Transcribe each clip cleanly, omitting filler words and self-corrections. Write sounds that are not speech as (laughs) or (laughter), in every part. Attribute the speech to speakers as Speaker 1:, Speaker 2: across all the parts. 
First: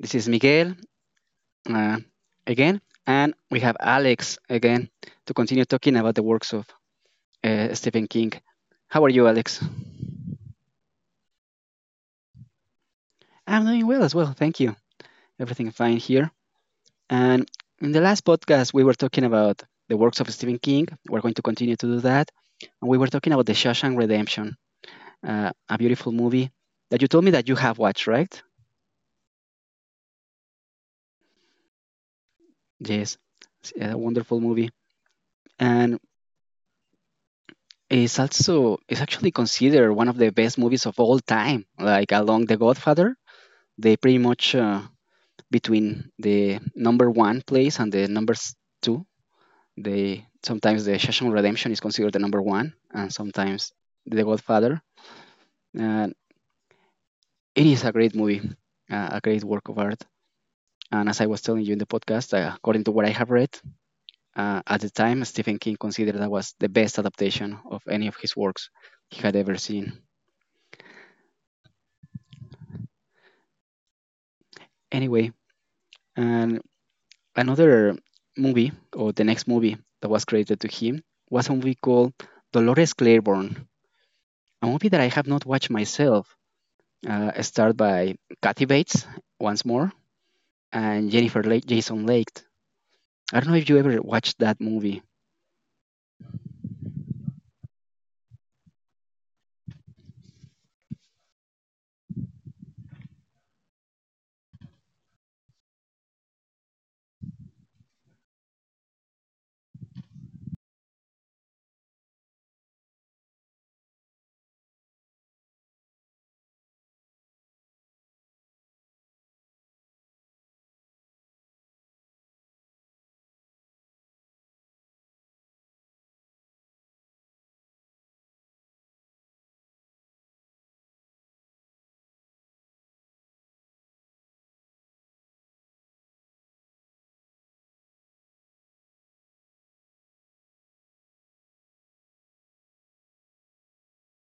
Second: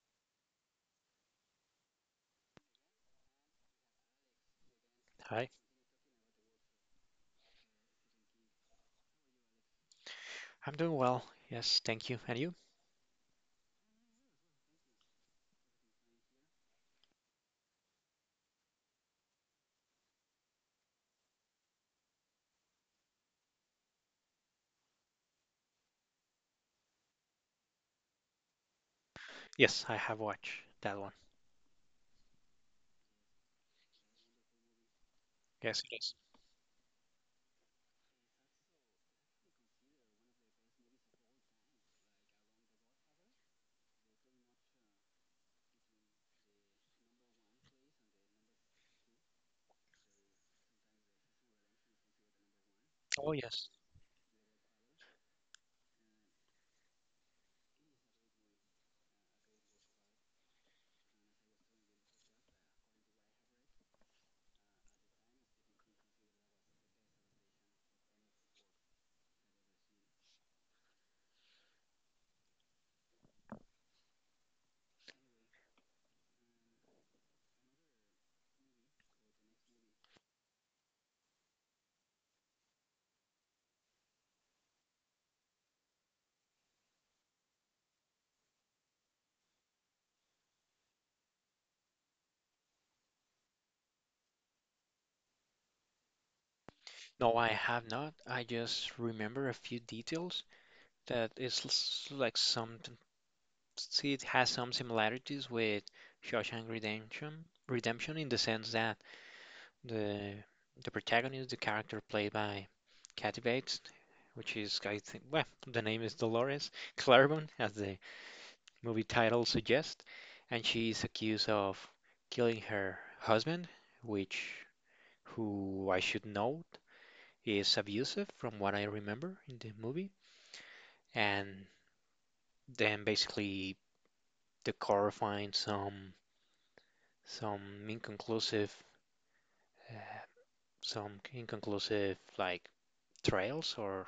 Speaker 1: This is Miguel uh, again, and we have Alex again to
Speaker 2: Hi.
Speaker 1: continue talking about the works of Stephen King. How are you, Alex?
Speaker 2: I'm doing well. Yes, thank you. And you?
Speaker 1: I'm doing well as well. Thank you. Everything fine here. And in the last podcast, we were talking about the works of Stephen King. We're going to continue to do that. And we were talking about The Shawshank Redemption, a beautiful movie that you told me that you have watched, right?
Speaker 2: Yes, I have watched that one.
Speaker 1: Yes, it's a wonderful movie.
Speaker 2: Yes,
Speaker 1: And
Speaker 2: it is.
Speaker 1: is also is actually considered one of the best movies of all time. Like along The Godfather, they pretty much between the number one place and the number two. They sometimes the Shawshank Redemption is considered the number one, and
Speaker 2: Oh,
Speaker 1: sometimes
Speaker 2: yes.
Speaker 1: The Godfather. And it is a great movie, a great work of art. And as I was telling you in the podcast, according to what I have read, at the time Stephen King considered that was the best adaptation of any of his works he had ever seen. Anyway, and another movie or the next movie that was credited to him was a movie called Dolores Claiborne, a movie that I have not watched myself. Starred by Kathy Bates once more and Jennifer Lake, Jason Leigh. I don't know if you ever watched that movie.
Speaker 2: No, I have not. I just remember a few details that is s- like some, see, it has some similarities with Shawshank Redemption, in the sense that the the protagonist, the character played by Kathy Bates, which is, I think, well, the name is Dolores Claiborne as the movie title suggests, and she is accused of killing her husband, which, who I should note, is abusive from what I remember in the movie. And then basically the court finds some inconclusive uh, like trails, or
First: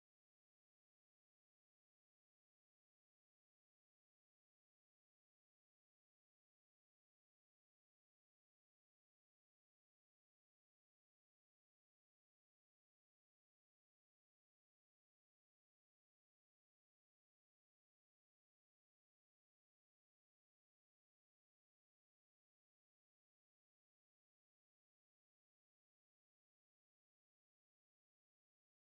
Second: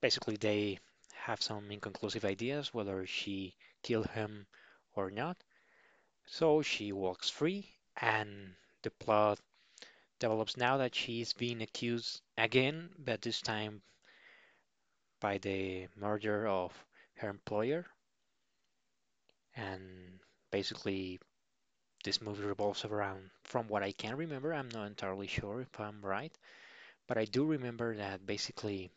Speaker 2: basically they have some inconclusive ideas whether she killed him or not. So she walks free, and the plot develops now that she is being accused again, but this time by the murder of her employer. And basically, this movie revolves around, from what I can remember, I'm not entirely sure if I'm right, but I do remember that basically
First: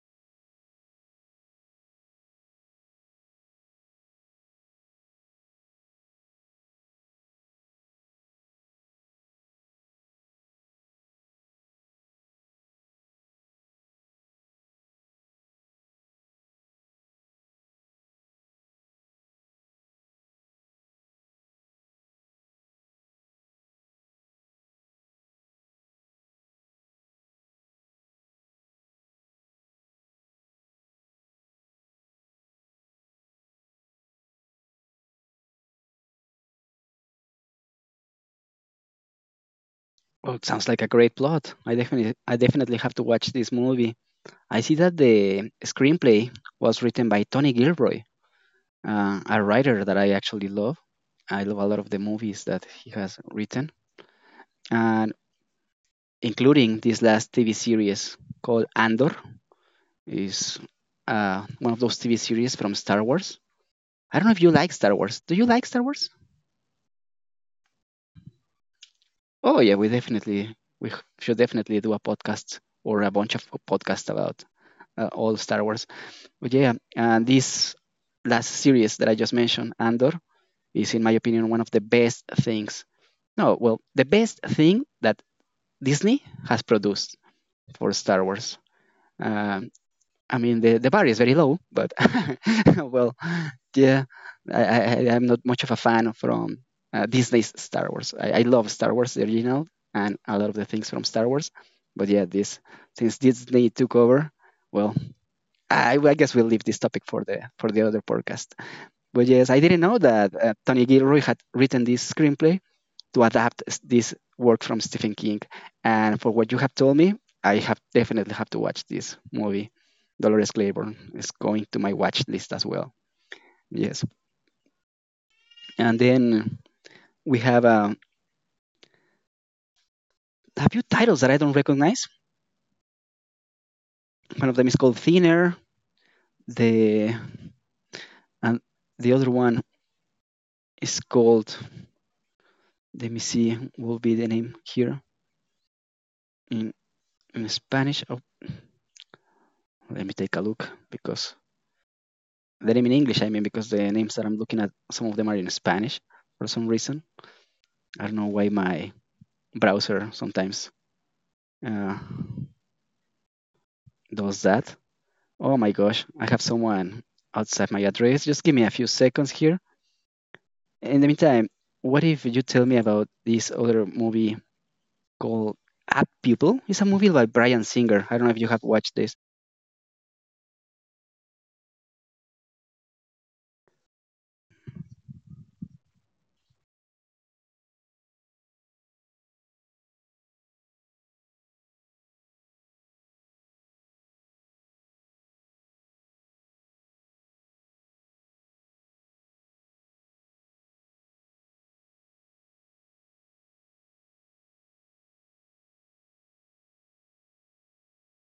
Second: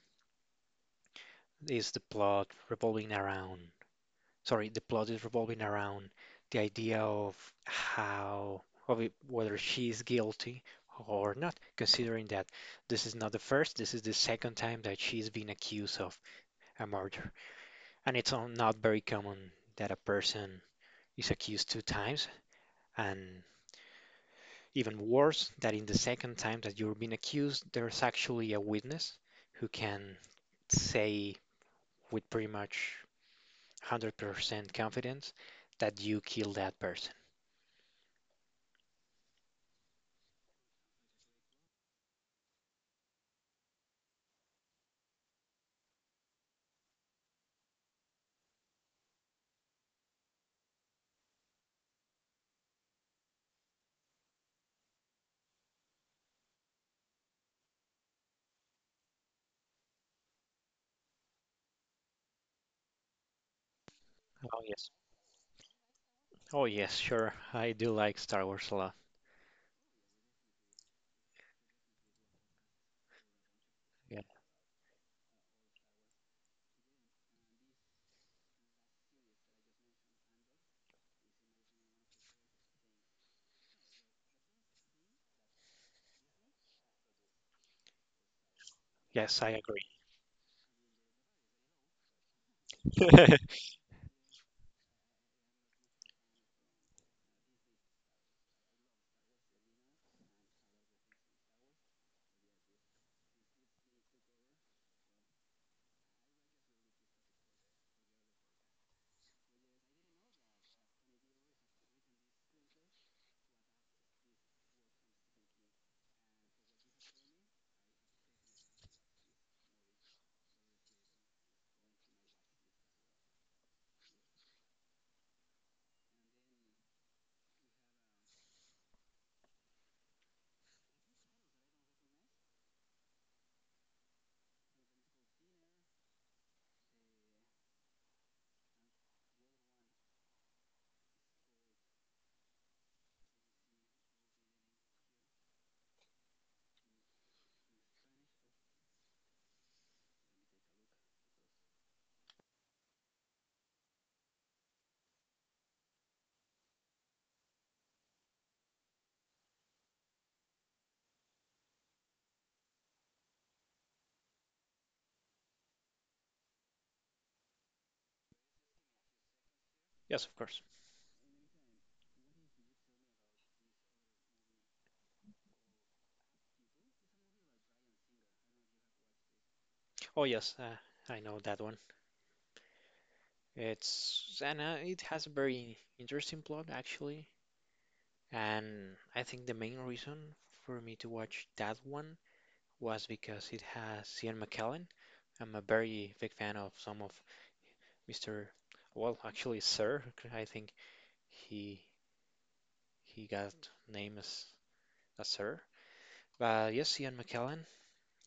Speaker 2: is the plot revolving around, sorry, the plot is revolving around the idea of how, of it, whether she is guilty or not, considering that this is not the first, this is the second time that she's been accused of a murder. And it's not very common that a person is accused two times. And even worse, that in the second time that you're being accused, there's actually a witness who can say with pretty much 100% confidence that you killed that person.
Speaker 1: Oh, it sounds like a great plot. I definitely have to watch this movie. I see that the screenplay was written by Tony Gilroy, a writer that I actually love. I love a lot of the movies that he has written. And including this last TV series called Andor. Is one of those TV series from Star Wars. I don't know if you
Speaker 2: Oh,
Speaker 1: like
Speaker 2: yes.
Speaker 1: Star Wars. Do you like Star Wars?
Speaker 2: Oh, yes, sure. I do like Star Wars a lot.
Speaker 1: Oh yeah, we should definitely do a podcast or a bunch of podcasts
Speaker 2: Yeah.
Speaker 1: about all Star Wars. But yeah, and this last series that I just mentioned, Andor, is in my opinion one of the best things. No, well, the best thing that Disney has produced for Star Wars.
Speaker 2: Yes, I
Speaker 1: Um, I mean, the bar is very low, but (laughs) well,
Speaker 2: agree. (laughs)
Speaker 1: yeah, I'm not much of a fan from Disney's Star Wars. I love Star Wars, the original, and a lot of the things from Star Wars. But yeah, this since Disney took over, well, I guess we'll leave this topic for the other podcast. But yes, I didn't know that Tony Gilroy had written this screenplay, to adapt this work from Stephen King. And for what you have told me, I have definitely have to watch this movie. Dolores Claiborne is going to my watch list as well. Yes. And then we have a few titles that I don't recognize. One of them is called Thinner. The and the other one is called. Let me see. What Will be the name here in, in Spanish. Oh, let me take a look because the name in English. I mean, because the names that I'm looking at, some of them are in Spanish for some reason. I don't know why my browser sometimes uh, does that. Oh my gosh, I have someone outside my address. Just give me a few seconds here.
Speaker 2: Yes, of course.
Speaker 1: In the meantime, what if you tell me about this other movie called App Pupil? It's a movie by Brian Singer. I don't know if you have watched this.
Speaker 2: Oh, yes, I know that one. It's and it has a very interesting plot actually. And I think the main reason for me to watch that one was because it has Ian McKellen. I'm a very big fan of some of Mr. Well, actually, Sir. I think he he got name as a Sir. But yes, Ian McKellen,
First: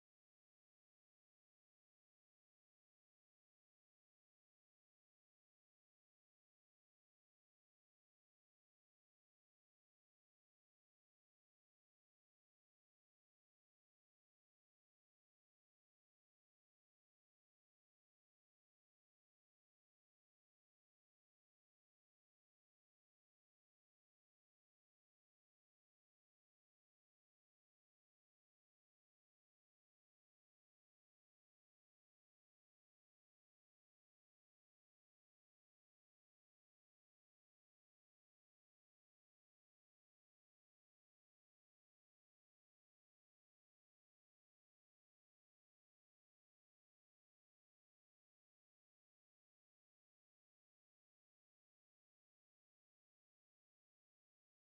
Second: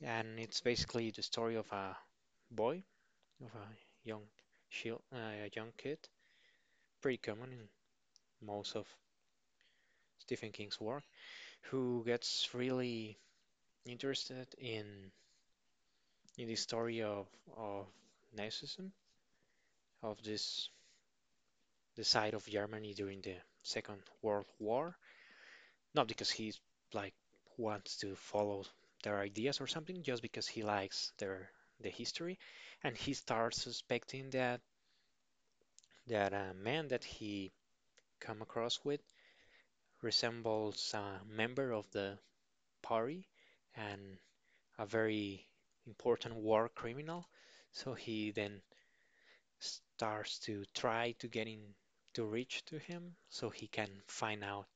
Speaker 2: and it's basically the story of a boy, of young a young kid, pretty common in most of Stephen King's work, who gets really interested in the story of Nazism, of this the side of Germany during the Second World War. Not because he like wants to follow their ideas or something, just because he likes the history, and he starts suspecting that a man that he come across with resembles a member of the party and a very important war criminal. So he then starts to try to get in to reach to him so he can find out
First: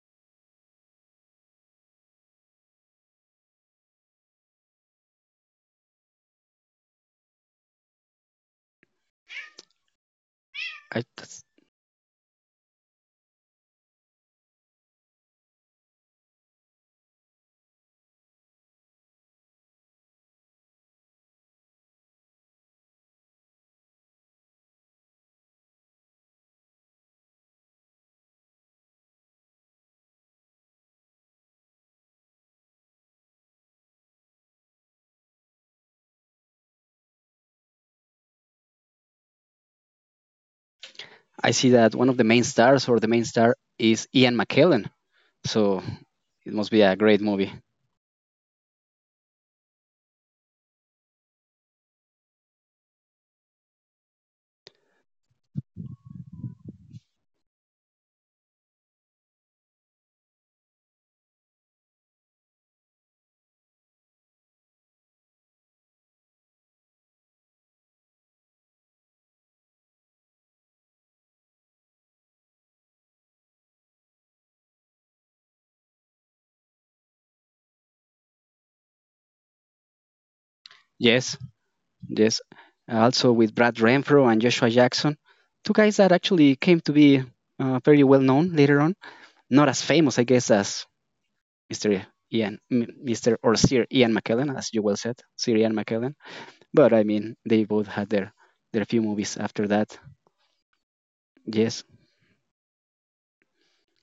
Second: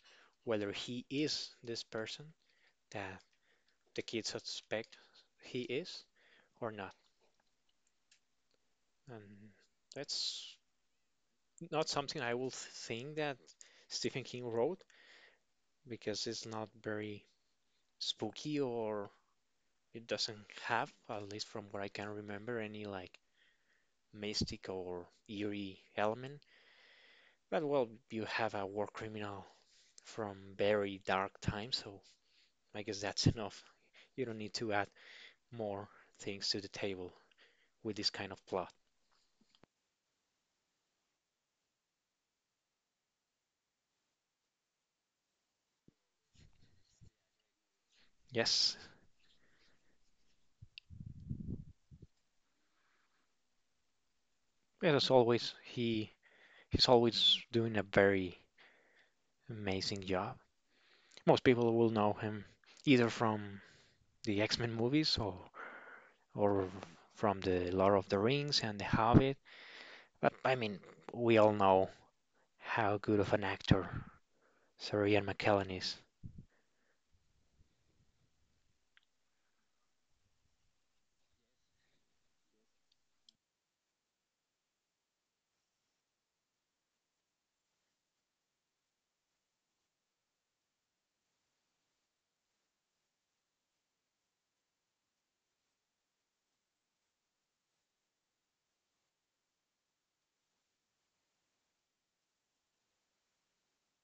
Speaker 2: whether he is this person that the kids suspect he is or not. And that's
Speaker 1: I,
Speaker 2: not something I will think that Stephen King wrote because it's not very spooky, or it doesn't have, at least from what I can remember, any like mystic or eerie element. But well, you have a war criminal from very dark times, so I guess that's (laughs) enough. You don't need to add more things to the table with this kind of plot.
Speaker 1: I see that one of the main stars or the main star is Ian McKellen. So it must be a great movie.
Speaker 2: Yes. Yeah, as always, he's always doing a very amazing job. Most people will know him either from the X-Men movies, or from the Lord of the Rings and The Hobbit. But I mean, we all know how good of an actor Sir Ian McKellen is.
Speaker 1: Yes, yes, also with Brad Renfro and Joshua Jackson, two guys that actually came to be very well known later on. Not as famous, I guess, as Mr. Ian, Mr. or Sir Ian McKellen, as you well said, Sir Ian McKellen. But I mean, they both had their few movies after that. Yes,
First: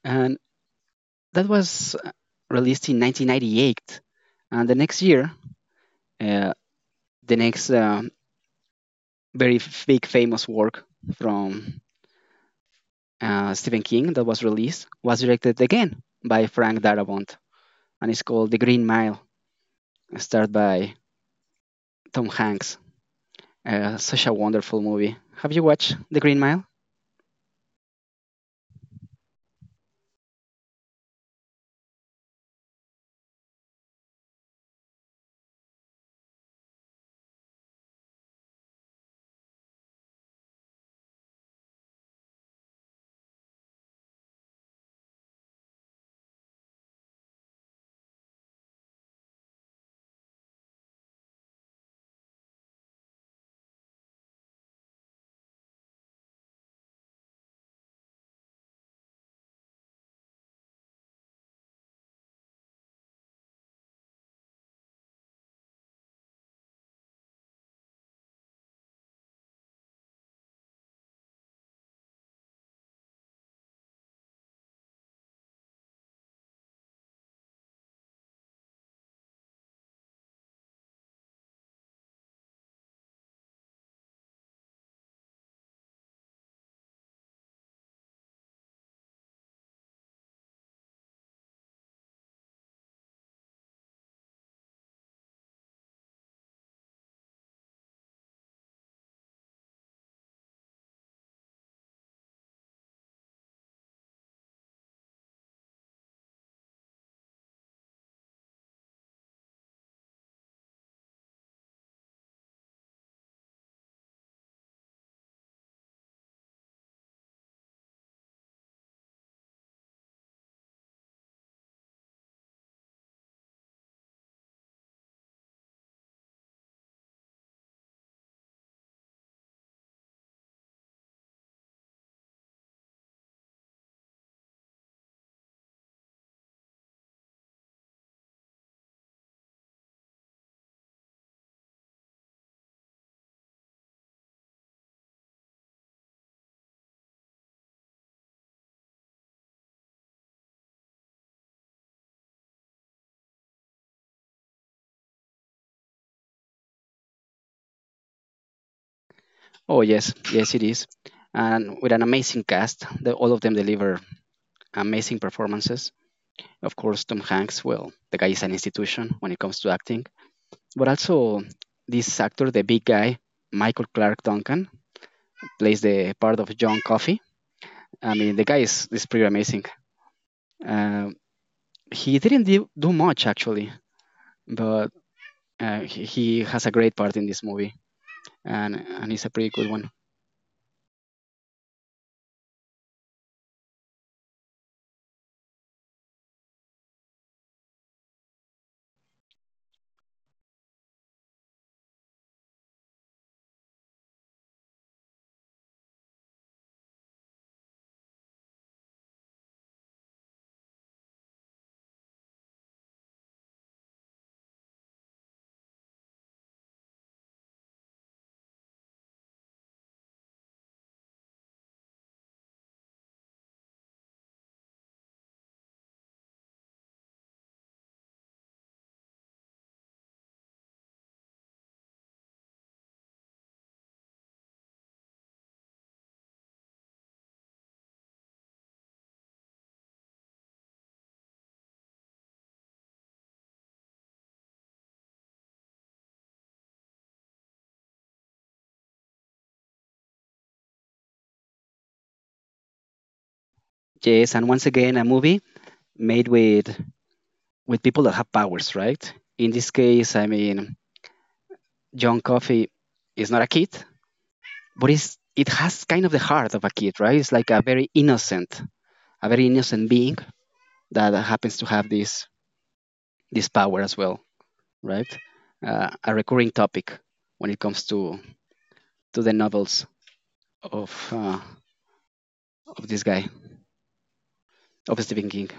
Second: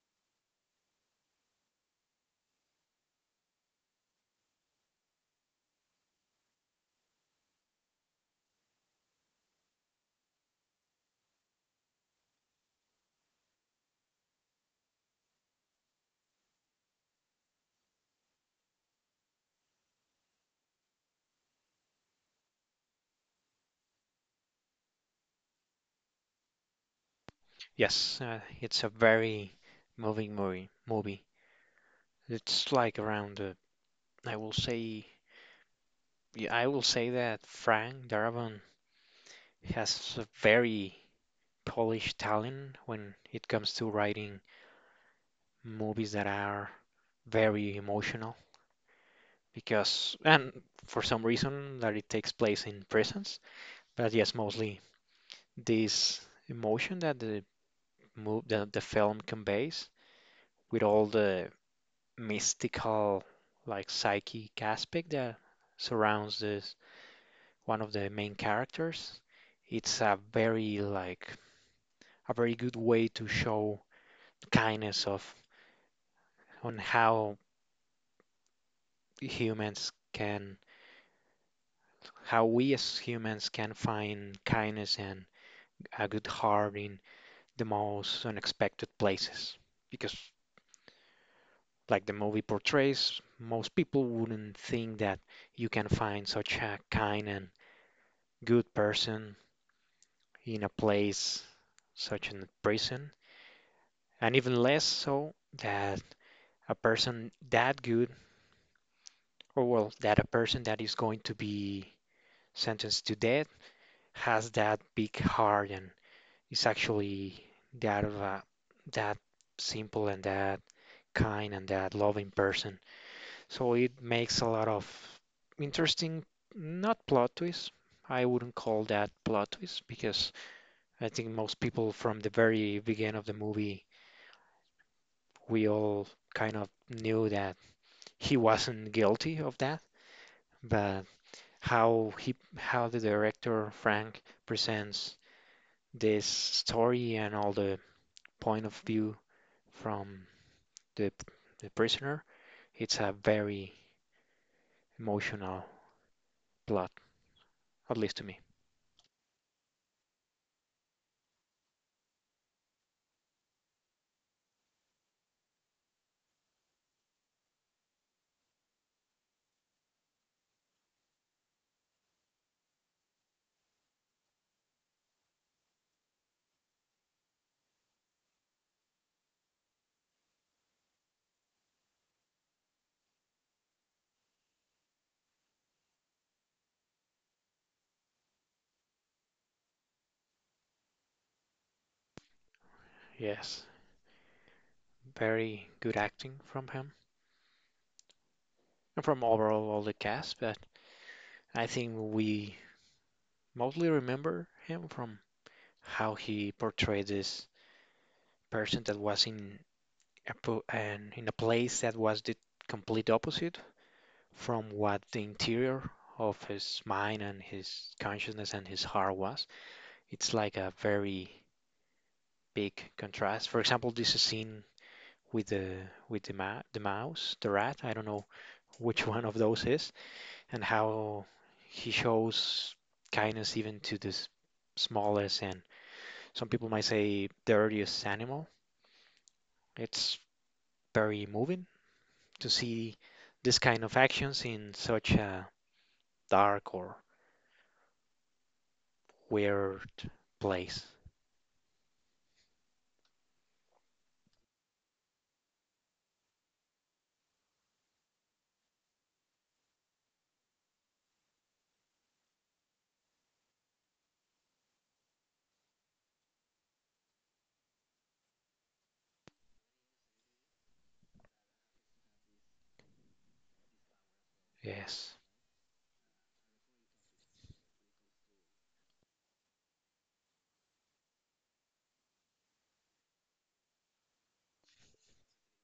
Speaker 1: and that was released in 1998, and the next year, uh, the next very big famous work from Stephen King that was released was directed again by Frank Darabont, and it's called The Green Mile, starred by Tom Hanks. Such a wonderful movie. Have you watched The Green Mile?
Speaker 2: Yes, it's a very moving movie. It's like around, I will I will say that Frank Darabont has a very polished talent when it comes to writing movies that are very emotional, because, and for some reason, that it takes place in prisons. But yes, mostly this emotion that the move that the film conveys, with all the mystical, like psychic aspect that surrounds this, one of the main characters. It's a very like a very good way to show kindness of on how humans can how we as humans can find kindness and a good heart in the most unexpected places. Because like the movie portrays, most people wouldn't think that you can find such a kind and good person in a place such as a prison, and even less so that a person that good, or well, that a person that is going to be sentenced to death has that big heart and is actually that of a, that simple and that kind and that loving person. So it makes a lot of interesting, not plot twists. I wouldn't call that plot twist because I think most people from the very beginning of the movie, we all kind of knew that he wasn't guilty of that. But how the director Frank presents this story and all the point of view from the the prisoner. It's a very emotional plot, at least to me.
Speaker 1: Oh yes, yes it is, and with an amazing cast. The, all of them deliver amazing performances. Of course, Tom Hanks. Well, the guy is an institution when it comes to acting, but also this actor, the big guy, Michael Clark Duncan, plays the part of John Coffey. I mean, is pretty amazing. Uh, he didn't do much actually, but he has a great part in this movie, and it's a pretty good one.
Speaker 2: Yes, very good acting from him and from overall all the cast, but I think we mostly remember him from how he portrayed this person that was in a place that was the complete opposite from what the interior of his mind and his consciousness and his heart was. It's like a very big contrast. For example, this is seen with the with the mouse, the rat. I don't know which (laughs) one of those is, and how he shows kindness even to the smallest and some people might say dirtiest animal. It's very moving to see this kind of actions in such a dark or weird place.
Speaker 1: Yes, and once again, a movie made with people that have powers, right? In this case, I mean, John Coffey is not a kid, but it's, it has kind of the heart of a kid, right? It's like a very innocent being that happens to have this power as well, right?
Speaker 2: Yes.
Speaker 1: A recurring topic when it comes to the novels of uh, of this guy. Of Stephen King.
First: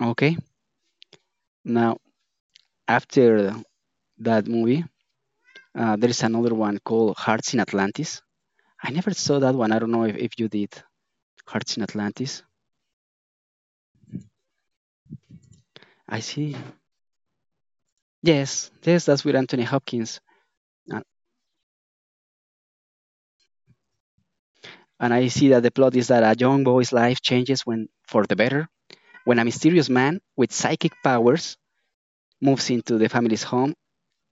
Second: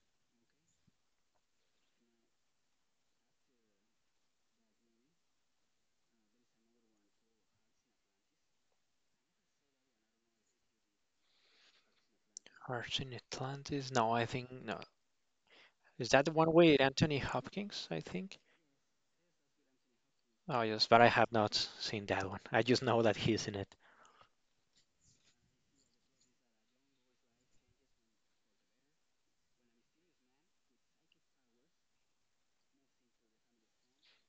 Speaker 1: Okay. Now, after that movie, there is another one called Hearts in Atlantis. I never saw that one. I don't know if you did. Hearts in Atlantis.
Speaker 2: Hearts in Atlantis. No, I think no. Is
Speaker 1: I
Speaker 2: that the one
Speaker 1: see.
Speaker 2: with Anthony Hopkins, I think?
Speaker 1: Yes, yes, that's with Anthony Hopkins.
Speaker 2: Oh, yes,
Speaker 1: And,
Speaker 2: but I have not seen that one. I just know that he's in it.
Speaker 1: and I see that the plot is that a young boy's life changes when, for the better, when a mysterious man with psychic powers moves into the family's home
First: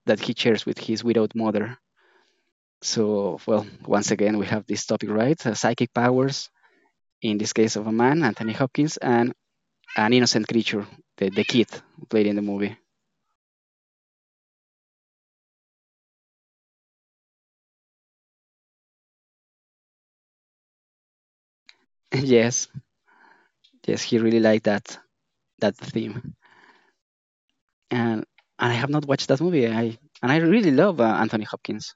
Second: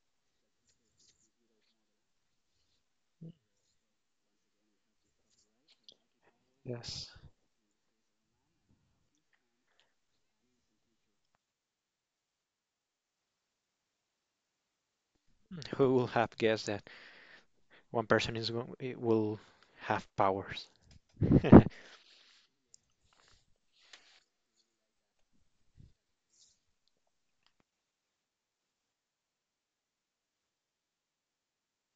Speaker 1: that he shares with his widowed mother. So, well, once again, we have this topic, right? Psychic powers
Speaker 2: Yes.
Speaker 1: in this case of a man, Anthony Hopkins, and an innocent creature, the kid who played in the movie.
Speaker 2: Who will have guessed that one person is go it will have powers? (laughs)
Speaker 1: (laughs) yes, yes, he really liked that theme, and I have not watched that movie. I and I really love Anthony Hopkins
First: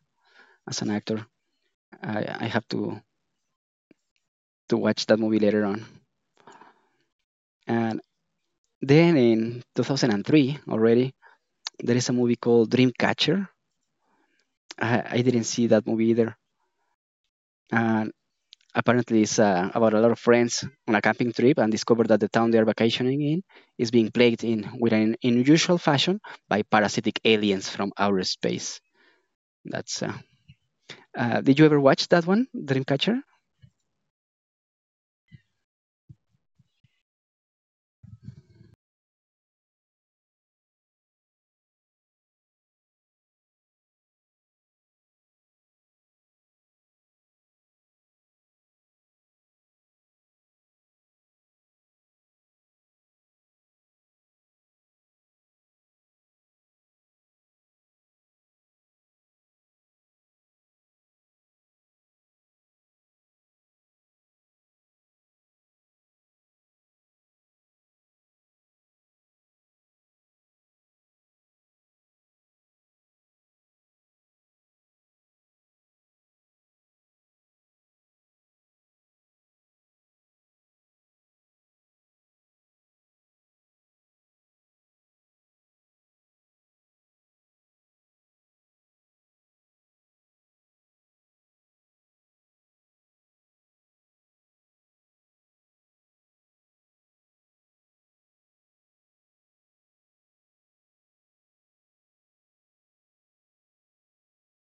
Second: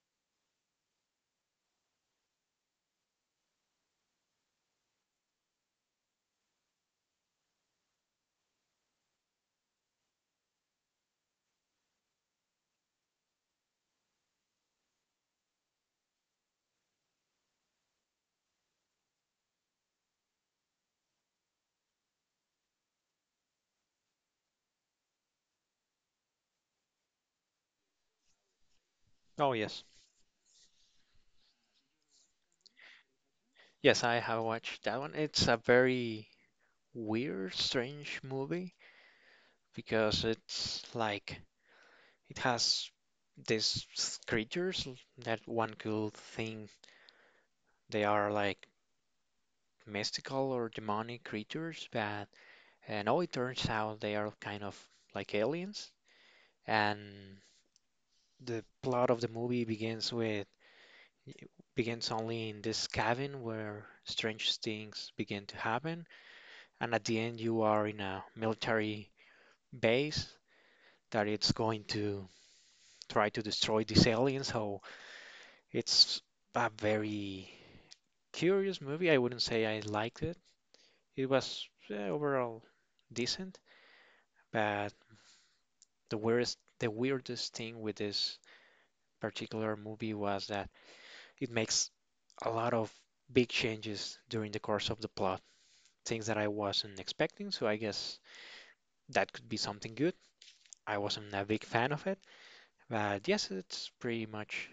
Speaker 1: as an actor. I have to watch that movie later on. And then in 2003 already, there is a movie called Dreamcatcher. I didn't see that movie either. Uh, Apparently, it's about a lot of friends on a camping trip and discover that the town they are vacationing in is being plagued in with an unusual fashion by parasitic aliens from outer space.
Speaker 2: Oh, yes.
Speaker 1: That's. Did you ever watch that one, Dreamcatcher?
Speaker 2: Yes, I have watched that one. It's a very weird, strange movie, because it's like it has these creatures that one could think they are like mystical or demonic creatures, but no, it turns out they are kind of like aliens. And the plot of the movie begins only in this cabin where strange things begin to happen, and at the end you are in a military base that it's going to try to destroy these aliens. So it's a very curious movie. I wouldn't say I liked it. It was overall decent, but the weirdest thing with this particular movie was that it makes a lot of big changes during the course of the plot, things that I wasn't expecting. So I guess that could be something good. I wasn't a big fan of it, but yes, it's pretty much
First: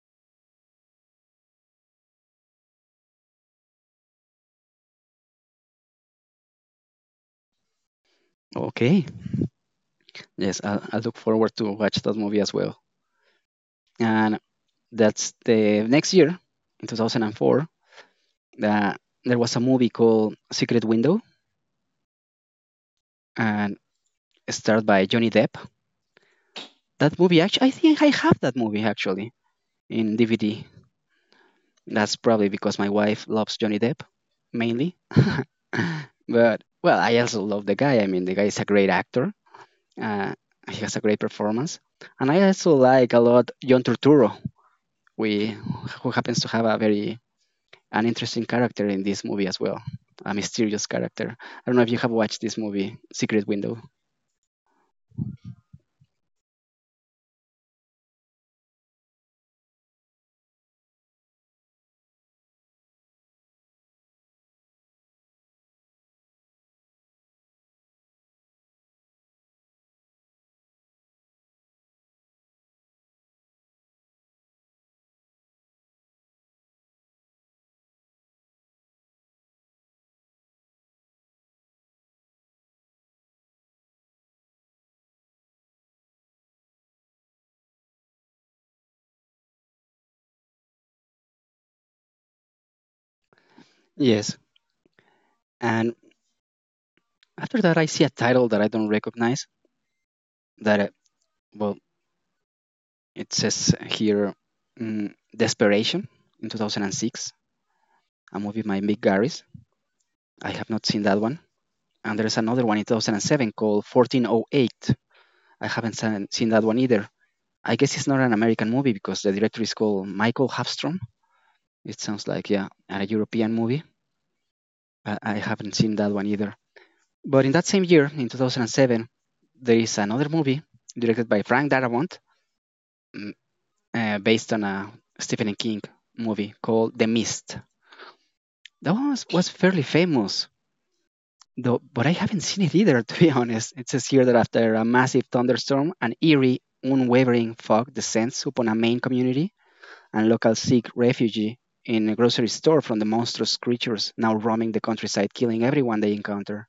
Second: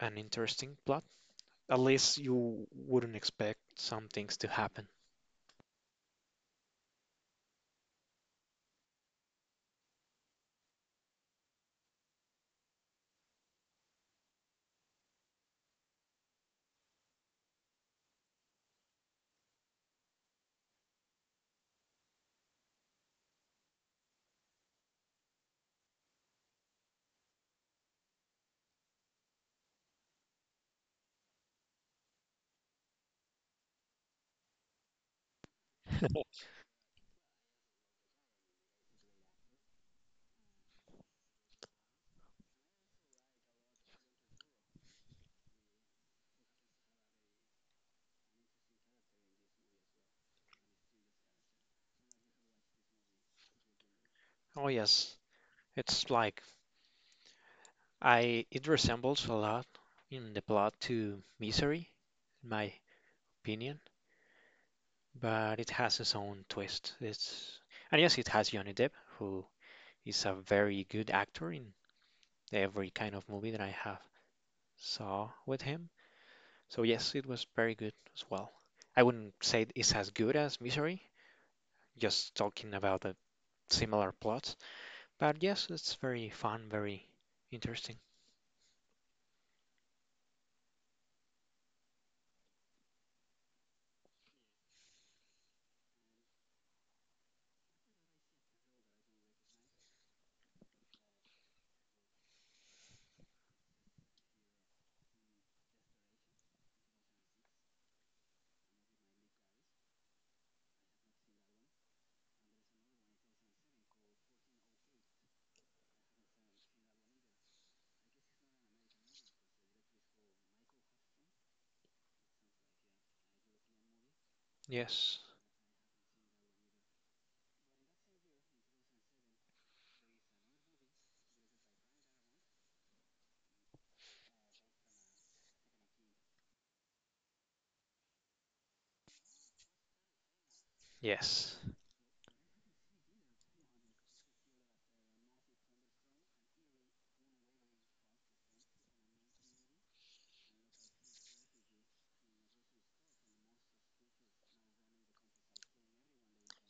Speaker 2: an interesting plot. At least you wouldn't expect some things to happen.
Speaker 1: Okay. Yes, I look forward to watch that movie as well. And that's the next year, in 2004, that there was a movie called Secret Window, and it's starred by Johnny Depp. That movie, actually, I think I have that movie actually in DVD. That's probably because my wife loves Johnny Depp, mainly. (laughs) but well, I also love the guy. I mean, the guy is a great actor. Uh, he has a great performance, and I also like a lot John Turturro, we who happens to have a very an interesting character in this movie as well, a mysterious character. I don't know if you have watched this movie, Secret Window.
Speaker 2: Oh, yes, it's like I it resembles a lot in the plot to Misery, in my opinion. But it has its own twist. It's and yes, it has Johnny Depp, who is a very good actor in every kind of movie that I have saw with him. So yes, it was very good as well. I wouldn't say it's as good as Misery, just talking about the similar plots, but yes, it's very fun, very interesting.
Speaker 1: Yes, and after that, I see a title that I don't recognize. That well, it says here, Desperation in 2006. A movie by Mick Garris. I have not seen that one. And there's another one in 2007 called 1408. I haven't seen that one either. I guess it's not an American movie because the director is called Michael Hafstrom. It sounds like, yeah, a European movie.
Speaker 2: Yes,
Speaker 1: I haven't seen that one either. But in that same year, in 2007, there is another movie directed by Frank Darabont mm, based on a Stephen King movie called The Mist. That one was fairly famous.
Speaker 2: yes,
Speaker 1: Though, but I haven't seen it either, (laughs) to be honest. It says here that after a massive thunderstorm, an eerie, unwavering fog descends upon a Maine community, and locals seek refuge in a grocery store from the monstrous creatures now roaming the countryside, killing everyone they encounter.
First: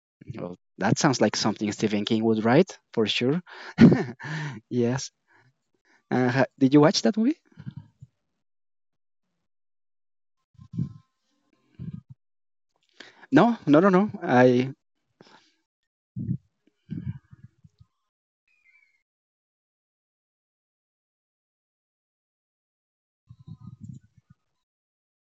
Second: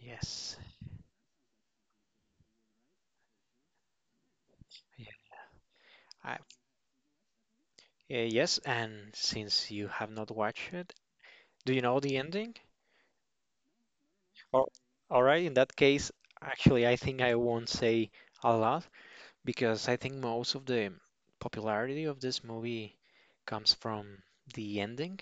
Speaker 2: yes.
Speaker 1: Well, that sounds like something Stephen King would write, for sure. (laughs) yes.
Speaker 2: Yeah. I, uh,
Speaker 1: Did you watch that movie?
Speaker 2: yes, and since you have not watched it, do you know the ending?
Speaker 1: No, no, no, no. I
Speaker 2: Al- All right, in that case, actually, I think I won't say a lot because I think most of the popularity of this movie comes from the ending.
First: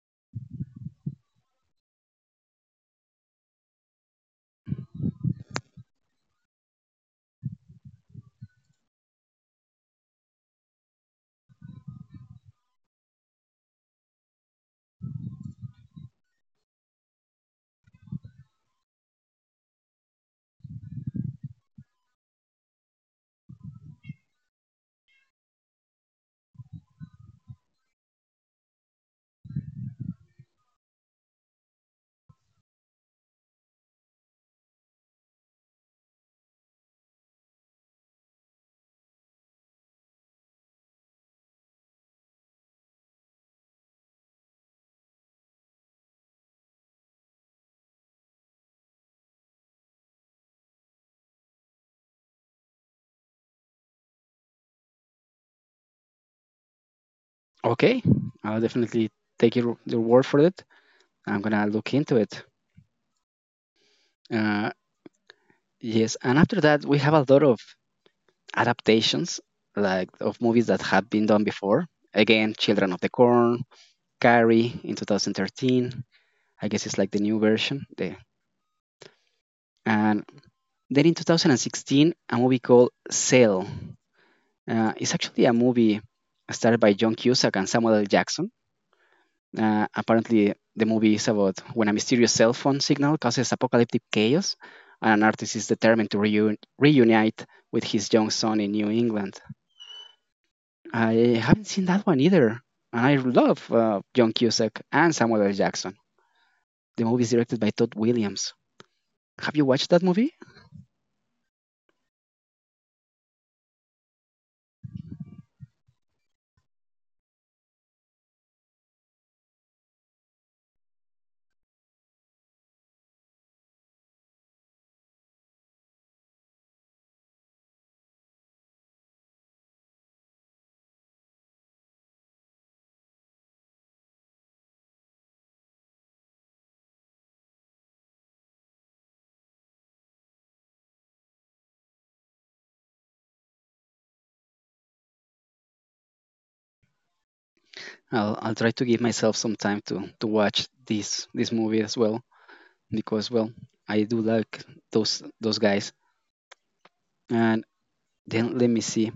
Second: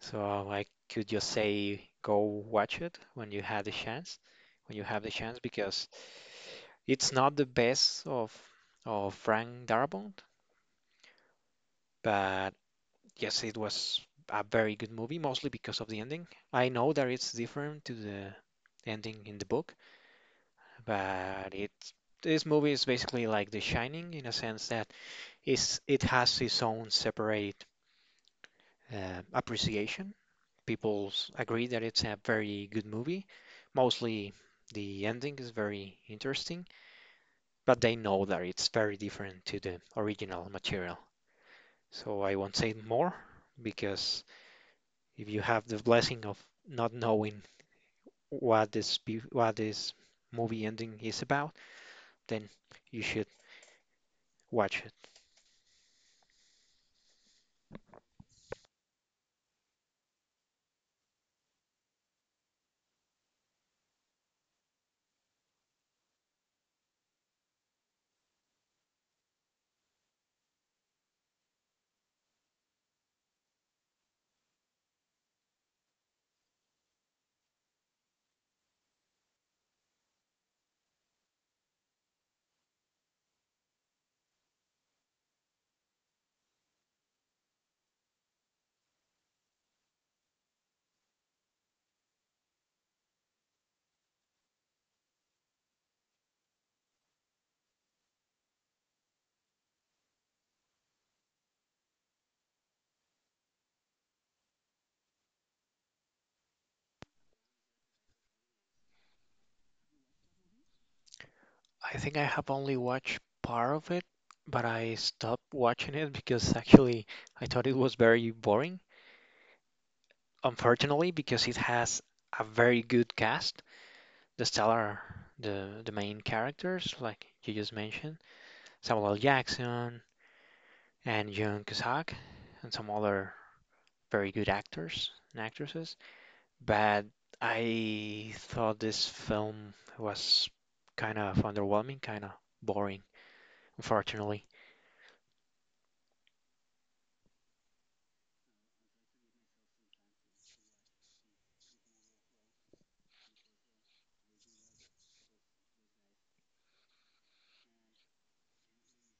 Speaker 2: So I could just say go watch it when you have the chance, because it's not the best of Frank Darabont, but yes, it was a very good movie, mostly because of the ending. I know that it's different to the ending in the book. But it, this movie is basically like The Shining in a sense that it has its own separate appreciation. People agree that it's a very good movie. Mostly the ending is very interesting, but they know that it's very different to the original material. So I won't say more because if you have the blessing of not knowing what this what this movie ending is about, then you should watch.
Speaker 1: okay. I'll definitely take your word for it. I'm gonna look into it. Uh, Yes, and after that, we have a lot of adaptations, like of movies that have been done before. Again, Children of the Corn, Carrie in 2013. I guess it's like the new version. The, and then in 2016, a movie called Sail. It's actually a movie started by John Cusack and Samuel L. Jackson. Apparently, the movie is about when a mysterious cell phone signal causes apocalyptic chaos, and an artist is determined to reunite with his young son in New England. I haven't seen that one either, and I love John Cusack and Samuel L. Jackson. The movie is directed by Todd Williams. Have you watched that movie?
Speaker 2: I think I have only watched part of it, but I stopped watching it because actually I thought it was very boring. Unfortunately, because it has a very good cast. The stellar, the main characters, like you just mentioned, Samuel L. Jackson and Jung Cusack, and some other very good actors and actresses. But I thought this film was kind of underwhelming, kind of boring, unfortunately.
Speaker 1: I'll try to give myself some time to watch this movie as well because well I do like those guys. And then let me see.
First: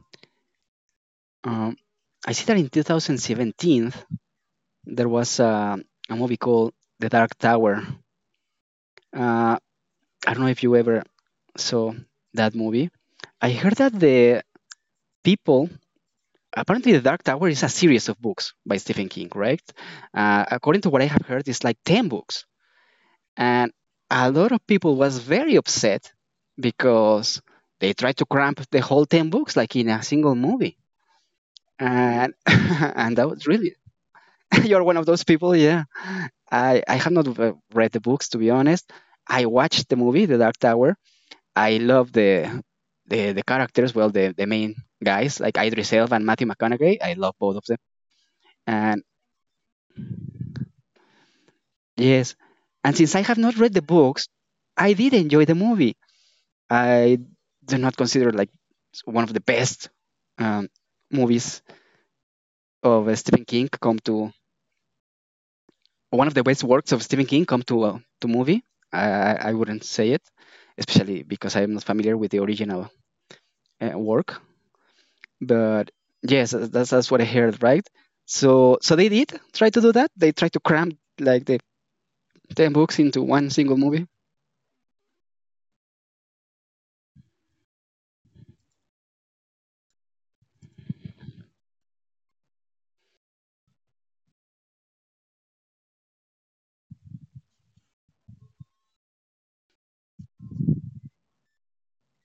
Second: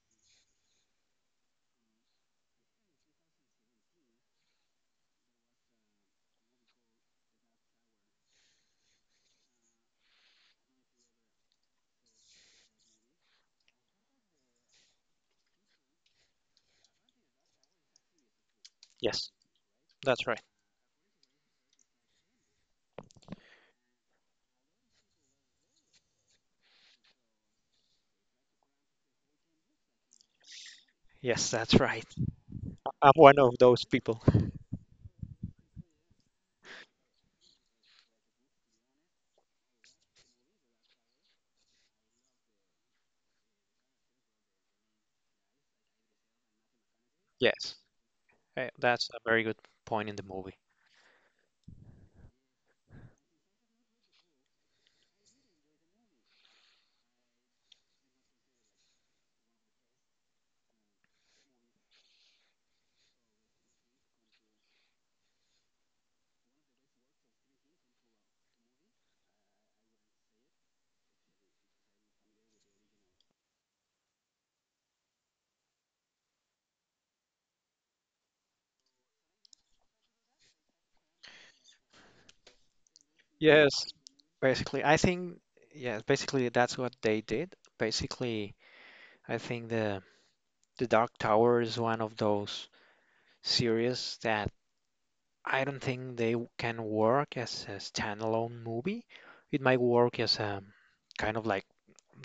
Speaker 1: Um, I see that in 2017 there was a movie called The Dark Tower. Uh, I don't know if you ever saw that movie. I heard that the people apparently the Dark Tower is a series of books by Stephen King,
Speaker 2: Yes,
Speaker 1: correct?
Speaker 2: that's right.
Speaker 1: According to what I have heard, it's like 10 books, and a lot of people was very upset because they tried to cramp the whole 10 books like in a single movie.
Speaker 2: Yes, that's right.
Speaker 1: And (laughs)
Speaker 2: I'm
Speaker 1: and that
Speaker 2: one
Speaker 1: was
Speaker 2: of
Speaker 1: really.
Speaker 2: those people.
Speaker 1: (laughs) You're one of those people, yeah. I have not read the books, to be honest. I watched the movie The Dark Tower. I love the the characters, well the main guys, like Idris Elba and Matthew McConaughey. I love both of
Speaker 2: Yes.
Speaker 1: them. And
Speaker 2: That's a very good point in the movie.
Speaker 1: yes. And since I have not read the books, I did enjoy the movie. I do not consider it like one of the best um, movies of Stephen King come to one of the best works of Stephen King come to movie. I wouldn't say it, especially because I am not familiar with the original work. But yes, that's what I heard, right? So they did try to do that. They tried to cram like the ten books into one single
Speaker 2: Yes,
Speaker 1: movie.
Speaker 2: basically, I think yes, basically that's what they did. Basically, I think the Dark Tower is one of those series that I don't think they can work as a standalone movie. It might work as a kind of like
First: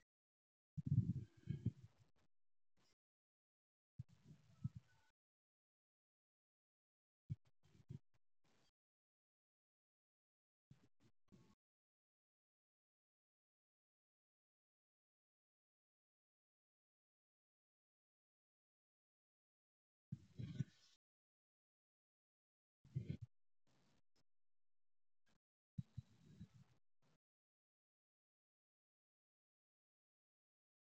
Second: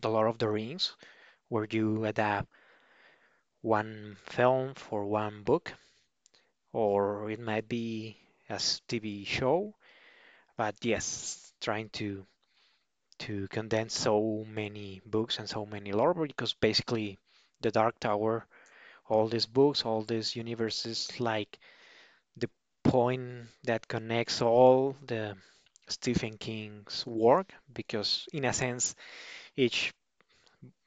Speaker 2: The Lord of the Rings, where you adapt one film for one book, or it might be as TV show. But yes, trying to condense so many books and so many lore, because basically the Dark Tower, all these books, all these universes, like the point that connects all the Stephen King's work, because in a sense each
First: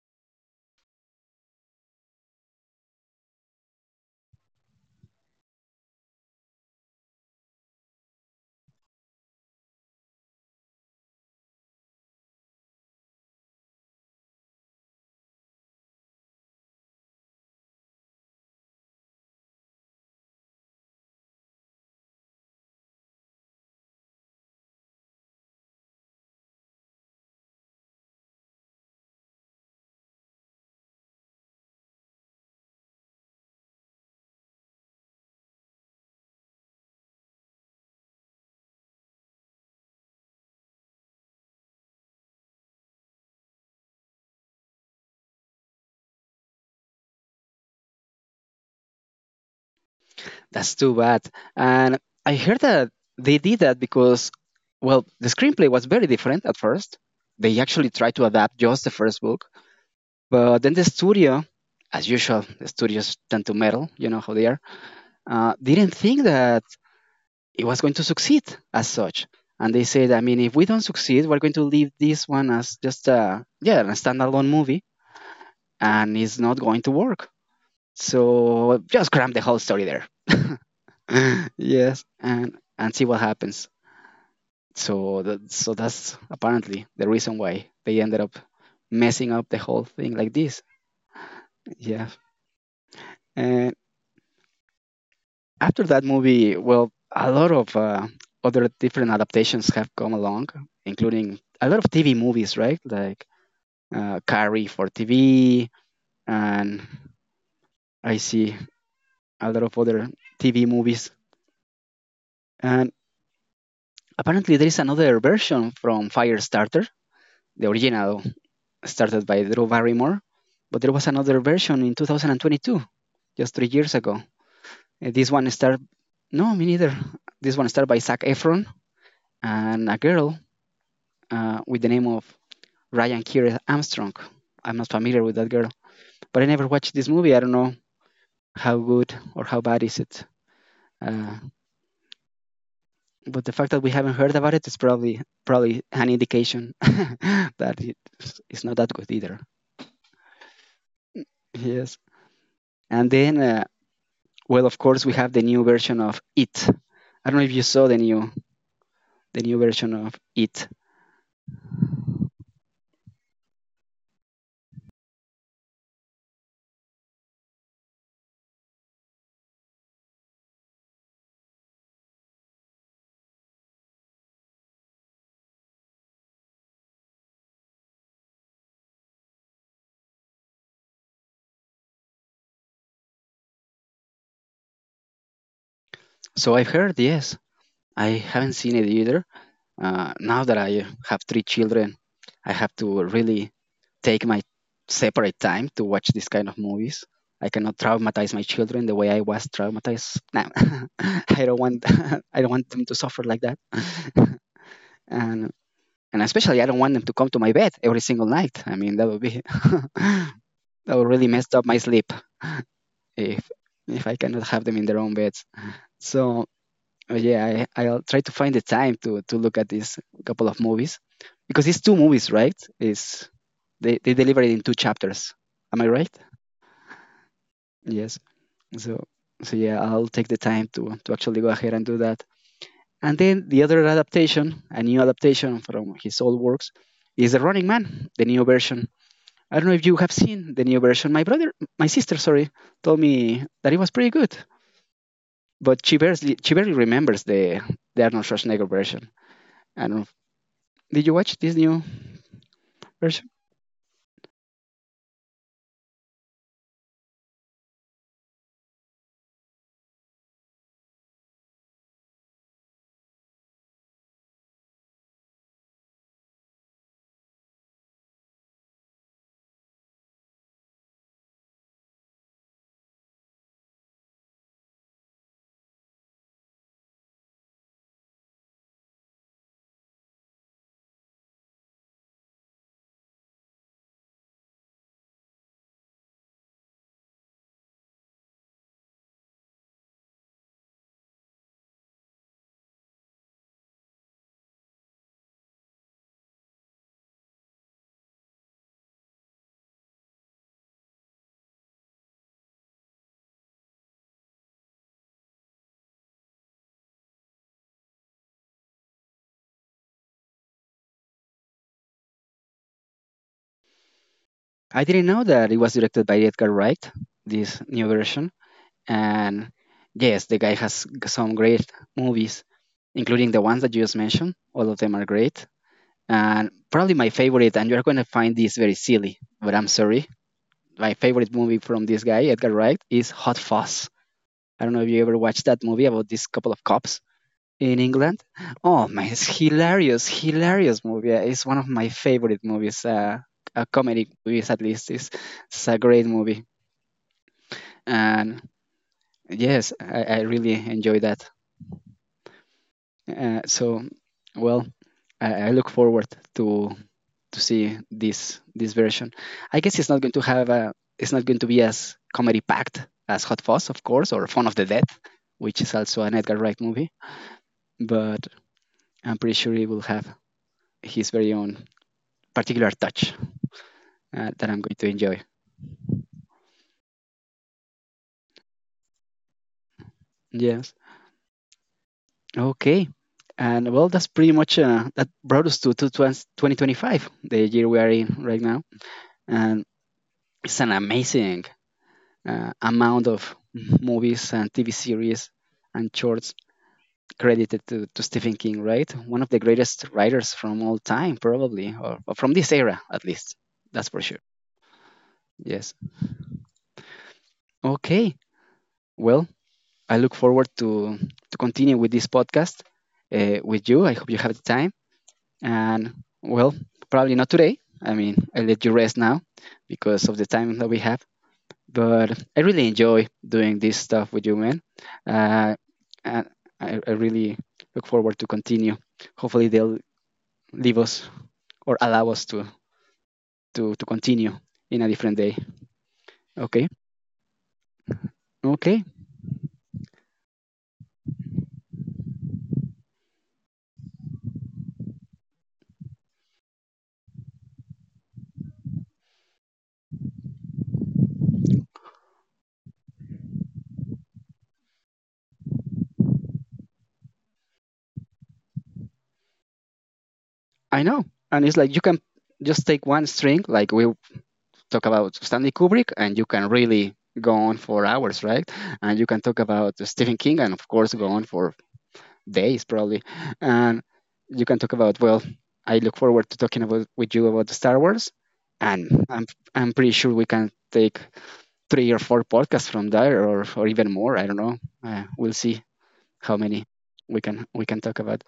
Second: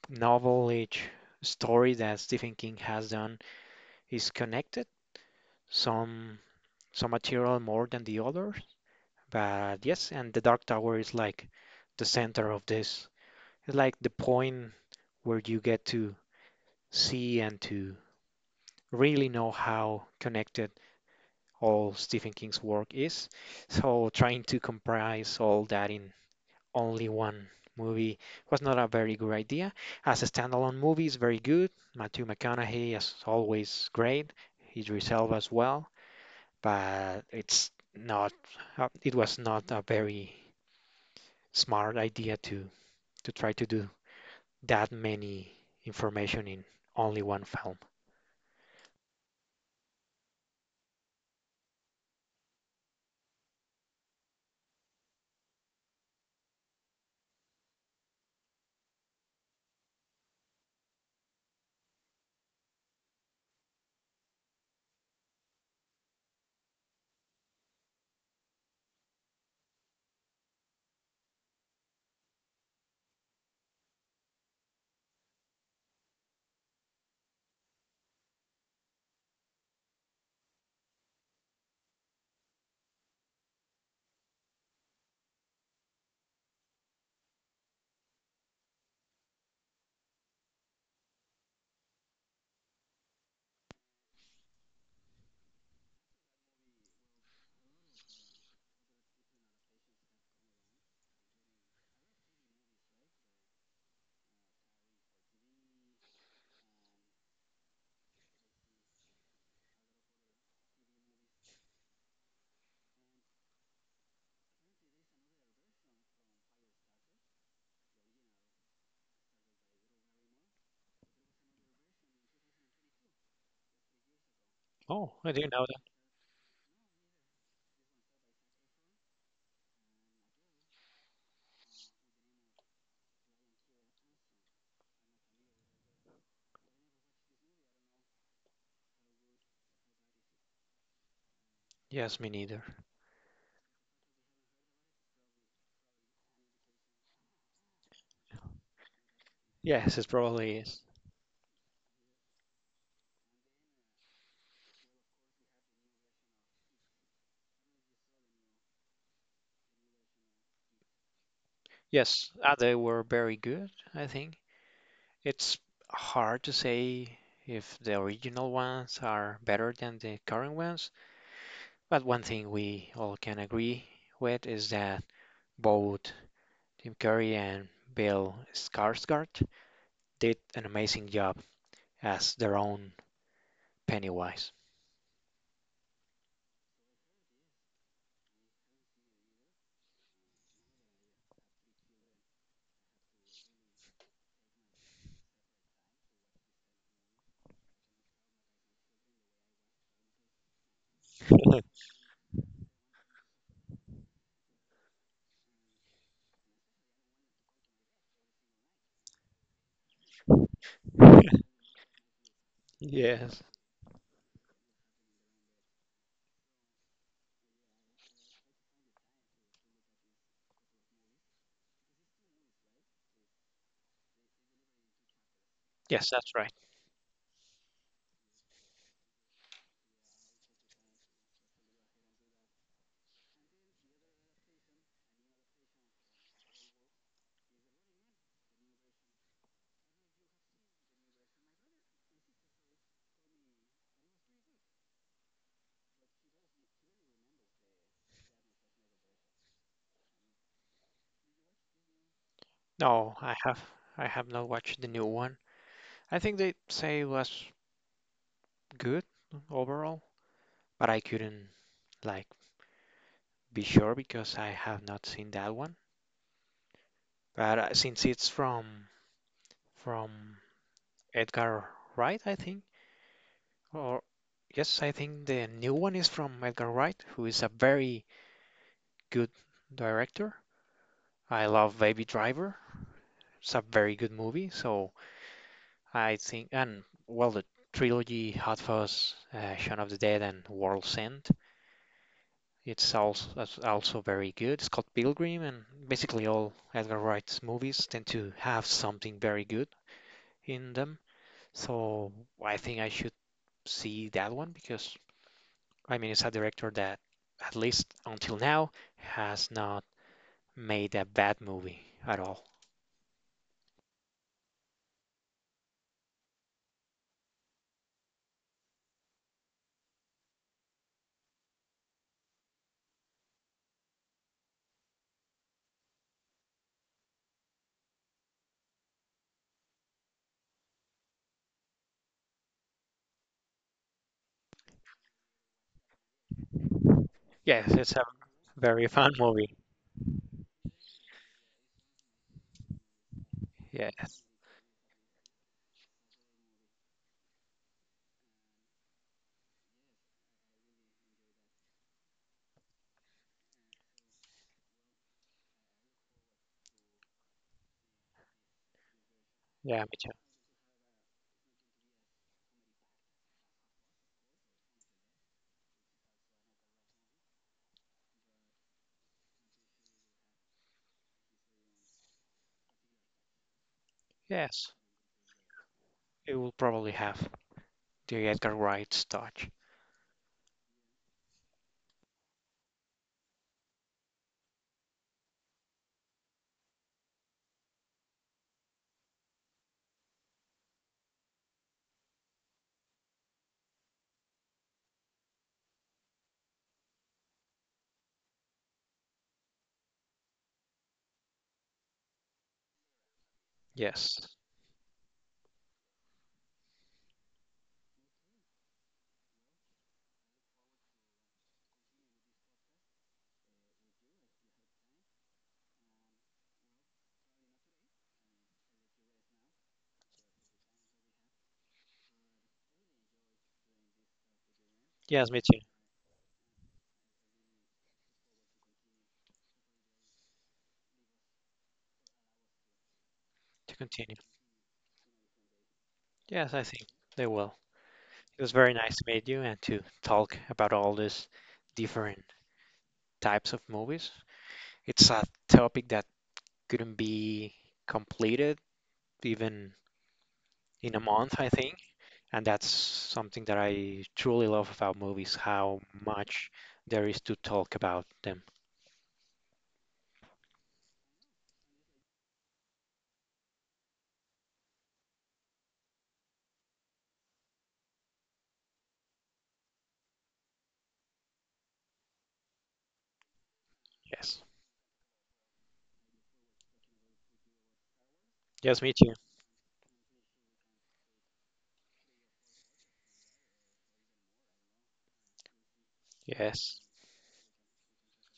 Speaker 2: novel, each story that Stephen King has done is connected. Some some material more than the others. But yes, and the Dark Tower is like the center of this. It's like the point where you get to see and to really know how connected all Stephen King's work is. So trying to comprise all that in only one movie was not a very good idea. As a standalone movie, it's very good. Matthew McConaughey is always great. Idris Elba as well, but it's not. It was not a very smart idea to try to do that many information in only one film.
Speaker 1: That's too bad. And I heard that they did that because, well, the screenplay was very different at first. They actually tried to adapt just the first book, but then the studio, as usual, the studios tend to meddle, you know how they are, didn't think that it was going to succeed as such. And they said, I mean, if we don't succeed, we're going to leave this one as just a, yeah, a standalone movie, and it's not going to work. So just cram the whole story there. (laughs) (laughs) Yes, and see what happens. So that's apparently the reason why they ended up messing up the whole thing like this. Yeah, and after that movie, well, a lot of other different adaptations have come along, including a lot of TV movies, right? Like Carrie for TV, and I see a lot of other TV movies. And apparently, there is another version from Firestarter, the original started by Drew Barrymore. But there was another version in 2022, just 3 years ago. And
Speaker 2: Oh,
Speaker 1: this
Speaker 2: I
Speaker 1: one
Speaker 2: didn't know
Speaker 1: started,
Speaker 2: that.
Speaker 1: no, me neither. This one started by Zac Efron and a girl with the name of Ryan Keira Armstrong. I'm not familiar with that girl, but I never watched this movie. I don't know how good or how bad is it. Uh,
Speaker 2: Yes, me neither.
Speaker 1: but the fact that we haven't heard about it is probably an indication (laughs) that it is not that good either.
Speaker 2: Yes, it probably is.
Speaker 1: Yes. And then well, of course, we have the new version of It. I don't know if you saw the new version of It.
Speaker 2: Yes, they were very good, I think. It's hard to say if the original ones are better than the current ones, but one thing we all can agree with is that both Tim Curry and Bill Skarsgård did an amazing job as their own Pennywise. (laughs)
Speaker 1: So I've heard, yes. I haven't seen it either. Now that I have three children, I have to really take my separate time to watch this kind of movies. I cannot traumatize my children the way I was traumatized. No, (laughs) I don't want (laughs) I don't want them to suffer like that. (laughs) and and especially I don't want them to come to my bed every single night. I mean that would be (laughs) that would really mess up my sleep.
Speaker 2: Yes.
Speaker 1: if if I cannot have them in their own beds. So yeah, I'll try to find the time to look at these couple of movies because it's two movies, right? It's they deliver it in two chapters. Am I
Speaker 2: Yes,
Speaker 1: right?
Speaker 2: that's right.
Speaker 1: Yes. So so yeah, I'll take the time to actually go ahead and do that. And then the other adaptation, a new adaptation from his old works, is The Running Man, the new version. I don't know if you have seen the new version. My brother, my sister, sorry, told me that it was pretty good. But she barely remembers the Arnold Schwarzenegger version. I don't know. Did you watch this new
Speaker 2: No,
Speaker 1: version?
Speaker 2: I have not watched the new one. I think they'd say it was good overall, but I couldn't like be sure because I have not seen that one. But since it's from Edgar Wright, I think, or yes, I think the new one is from Edgar Wright, who is a very good director. I love Baby Driver. It's a very good movie, so I think, and well, the trilogy Hot Fuzz, Shaun of the Dead, and World's End, it's also very good. Scott Pilgrim and basically all Edgar Wright's movies tend to have something very good in them. So I think I should see that one because I mean it's a director that at least until now has not made a bad movie at all.
Speaker 1: I didn't know that it was directed by Edgar Wright, this new version. And yes, the guy has some great movies, including the ones that you just mentioned. All of them are great. And probably my favorite, and you're going to find this very silly, but I'm sorry. My favorite movie from this guy, Edgar Wright, is Hot Fuzz. I don't know if you ever watched that movie about this couple of cops
Speaker 2: Yes,
Speaker 1: in
Speaker 2: it's a
Speaker 1: England.
Speaker 2: very
Speaker 1: Oh my,
Speaker 2: fun
Speaker 1: it's
Speaker 2: movie.
Speaker 1: hilarious, hilarious movie. It's one of my favorite movies. A comedy
Speaker 2: Yes.
Speaker 1: movies at least. It's a great movie, and yes, I really enjoy that. So, well, I look forward to to see this version. I
Speaker 2: Yeah,
Speaker 1: guess it's
Speaker 2: me
Speaker 1: not
Speaker 2: too.
Speaker 1: going to have a, it's not going to be as comedy packed as Hot Fuzz, of course, or Fun of the Dead, which is also an Edgar Wright movie. But I'm pretty sure he will have his very own particular touch that I'm
Speaker 2: Yes.
Speaker 1: going to enjoy.
Speaker 2: It will probably have the Edgar Wright's touch.
Speaker 1: Yes. Okay. And well, that's pretty much that brought us to 2025, the year we are in right now. And it's an amazing amount of movies and TV series and shorts credited to Stephen King, right? One of the greatest writers from all time, probably, or from this era at least. That's for
Speaker 2: Yes.
Speaker 1: sure. Yes. Okay. Well, I look forward to continue with this podcast with you. I hope you have the time. And well, probably not today. I mean, I let you rest now because of the time that we have. But I really enjoy doing this stuff with you, man.
Speaker 2: Yes, me too.
Speaker 1: Uh, and I really look forward to continue. Hopefully, they'll leave us or allow us
Speaker 2: To
Speaker 1: to
Speaker 2: continue.
Speaker 1: continue in a different day.
Speaker 2: Yes, I
Speaker 1: Okay.
Speaker 2: think they will. It was very
Speaker 1: Okay.
Speaker 2: nice to meet you and to talk about all these different types of movies. It's a topic that couldn't be completed even in a month, I think. And that's something that I truly love about movies, how much there is to talk about them.
Speaker 1: I know. And it's like you can just take one string, like we talk about Stanley Kubrick, and you can really go on for hours, right? And you can talk about Stephen King, and of course, go on for days probably. And
Speaker 2: Yes.
Speaker 1: you can talk about, well, I look forward to talking about with you about the Star Wars.
Speaker 2: Yes, me
Speaker 1: and
Speaker 2: too.
Speaker 1: i'm i'm pretty sure we can take three or four podcasts from there, or even more, I don't know. We'll see how many
Speaker 2: Yes.
Speaker 1: we can talk about.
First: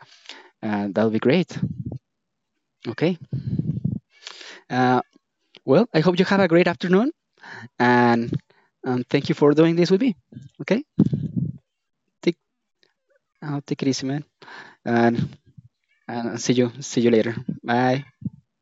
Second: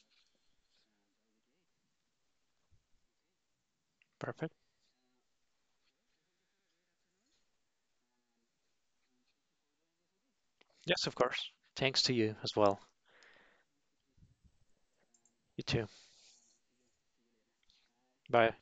Speaker 1: That'll be great. Okay.
Speaker 2: Perfect.
Speaker 1: uh, well, I hope you have a great afternoon. And thank you for doing this with me. Okay.
Speaker 2: Yes, of course. Thanks to you
Speaker 1: Take
Speaker 2: as well.
Speaker 1: take it easy, man. and
Speaker 2: You too.
Speaker 1: and see you later. Bye.
Speaker 2: Bye.